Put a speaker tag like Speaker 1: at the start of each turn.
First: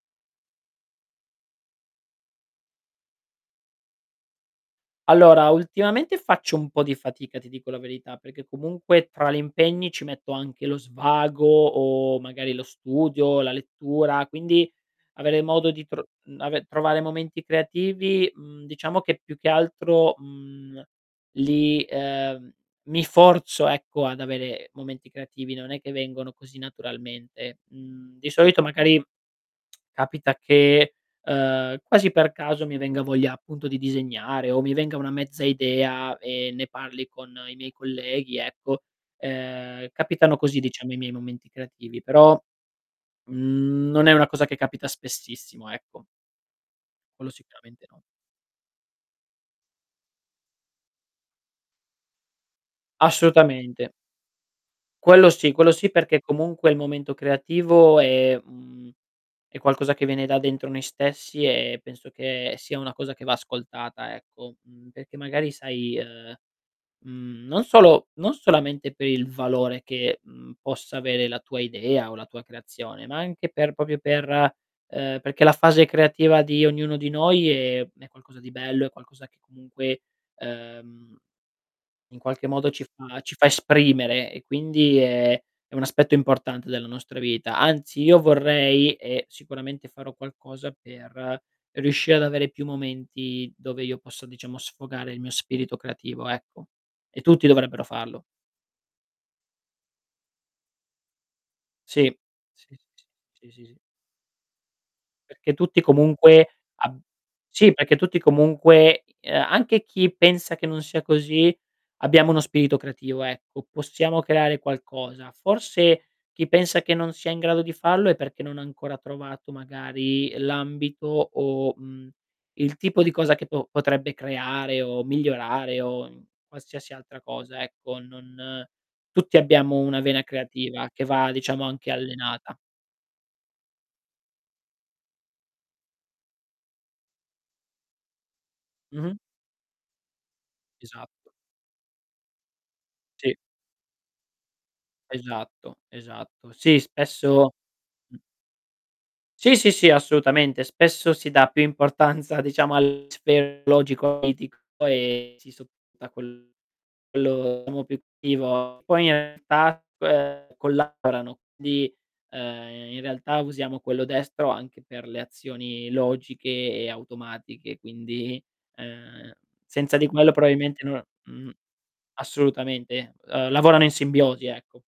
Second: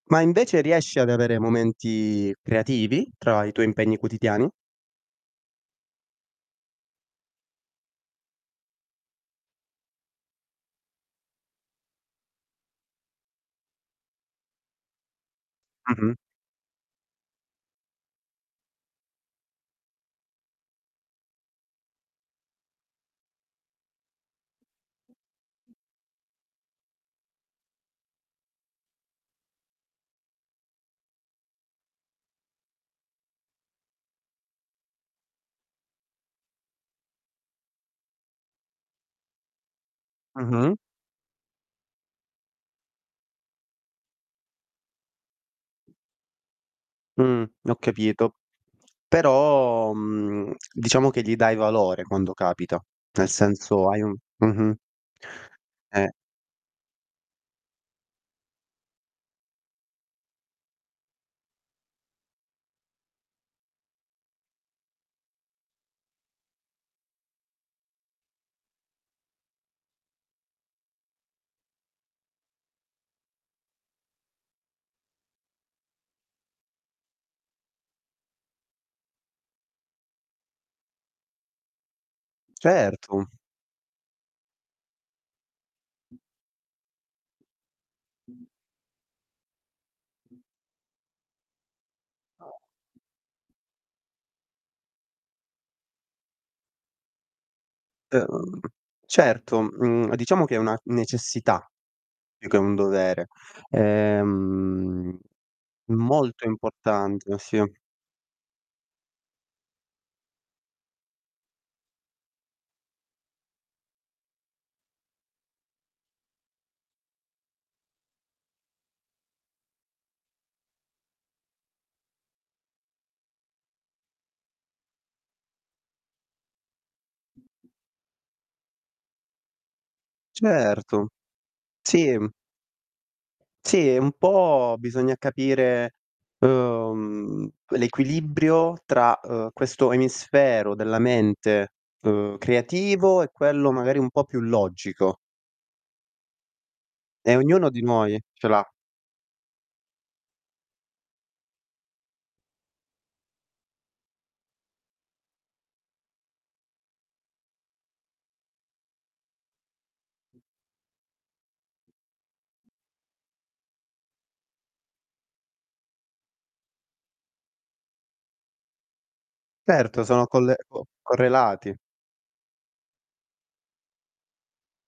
Speaker 1: Ma invece, riesci ad avere momenti creativi tra i tuoi impegni quotidiani?
Speaker 2: Allora, ultimamente faccio un po' di fatica, ti dico la verità, perché comunque tra li impegni ci metto anche lo svago o magari lo studio, la lettura, quindi avere modo di tro
Speaker 1: Mh-mh.
Speaker 2: mhmm, ave trovare momenti creativi, mhmm, diciamo che più che altro, mhmm, li ehm, mi forzo ecco, ad avere momenti creativi, non è che vengono così naturalmente. Mhmm, di solito magari capita che, ehm, quasi per caso mi venga voglia appunto di disegnare, o mi venga una mezza idea, e ne parli con i miei colleghi ecco, ehm, capitano così
Speaker 1: Mh-mh.
Speaker 2: diciamo i miei momenti creativi, però, mhmm, non è una cosa che capita spessissimo, ecco. Quello
Speaker 1: Mh. Ho
Speaker 2: sicuramente no.
Speaker 1: capito. Però, mhmm, diciamo che gli dai valore quando capita, nel senso
Speaker 2: Assolutamente.
Speaker 1: hai un Mh-mh.
Speaker 2: Quello sì, quello sì,
Speaker 1: Eh.
Speaker 2: perché comunque il momento creativo è un è qualcosa che viene da dentro noi stessi e penso che sia una cosa che va ascoltata ecco, mhmm, perché magari sai, ehm, mhmm, non solo non solamente per il valore che, mhmm, possa avere la tua idea o la tua creazione, ma anche per proprio per ehm, perché la fase creativa di ognuno di noi è è qualcosa di bello, è qualcosa che comunque, uhm, in qualche modo ci fa
Speaker 1: Certo.
Speaker 2: ci fa esprimere, e quindi è è un aspetto importante della nostra vita. Anzi, io vorrei, e sicuramente farò qualcosa per riuscire ad avere più momenti, dove io posso, diciamo, sfogare il mio spirito creativo, ecco, e tutti dovrebbero fallo
Speaker 1: Uhm, certo, mhmm, diciamo che è una necessità,
Speaker 2: Sì.
Speaker 1: più che un
Speaker 2: Sì, sì, sì,
Speaker 1: dovere.
Speaker 2: sì, sì, sì.
Speaker 1: Ehm,
Speaker 2: Perché tutti
Speaker 1: molto
Speaker 2: comunque, ab
Speaker 1: importante, sì.
Speaker 2: sì, perché tutti comunque, i anche chi pensa che non sia così, abbiamo uno spirito creativo ecco, possiamo creare qualcosa. Forse chi pensa che non sia in grado di farlo è perché non ha ancora trovato magari l'ambito, o mhmm, il tipo di cosa che do potrebbe creare o migliorare o qualsiasi altra cosa ecco, non tutti abbiamo una vena creativa che
Speaker 1: Certo.
Speaker 2: va, diciamo, anche
Speaker 1: Sì.
Speaker 2: allenata.
Speaker 1: Sì, e un po' bisogna capire, uhm, l'equilibrio
Speaker 2: Mh-mh.
Speaker 1: tra, uhm, questo emisfero della
Speaker 2: Esatto.
Speaker 1: mente, uhm, creativo e
Speaker 2: Sì.
Speaker 1: quello magari un po' più logico.
Speaker 2: Esatto, esatto. Sì,
Speaker 1: E
Speaker 2: spesso
Speaker 1: ognuno di
Speaker 2: Mh.
Speaker 1: noi ce l'ha.
Speaker 2: Sì, sì, sì assolutamente. Spesso si dà più importanza diciamo all'aspetto logico e politico e si sopporta quello diciamo più creativo. Poi in realtà collaborano, quindi, ehm, in realtà usiamo quello destro anche per le azioni logiche e automatiche quindi, uhm, senza
Speaker 1: Erto
Speaker 2: di
Speaker 1: sono
Speaker 2: quello
Speaker 1: colle o
Speaker 2: probabilmente no Mh.
Speaker 1: correlati.
Speaker 2: Assolutamente. Uhm, lavorano in simbiosi, ecco.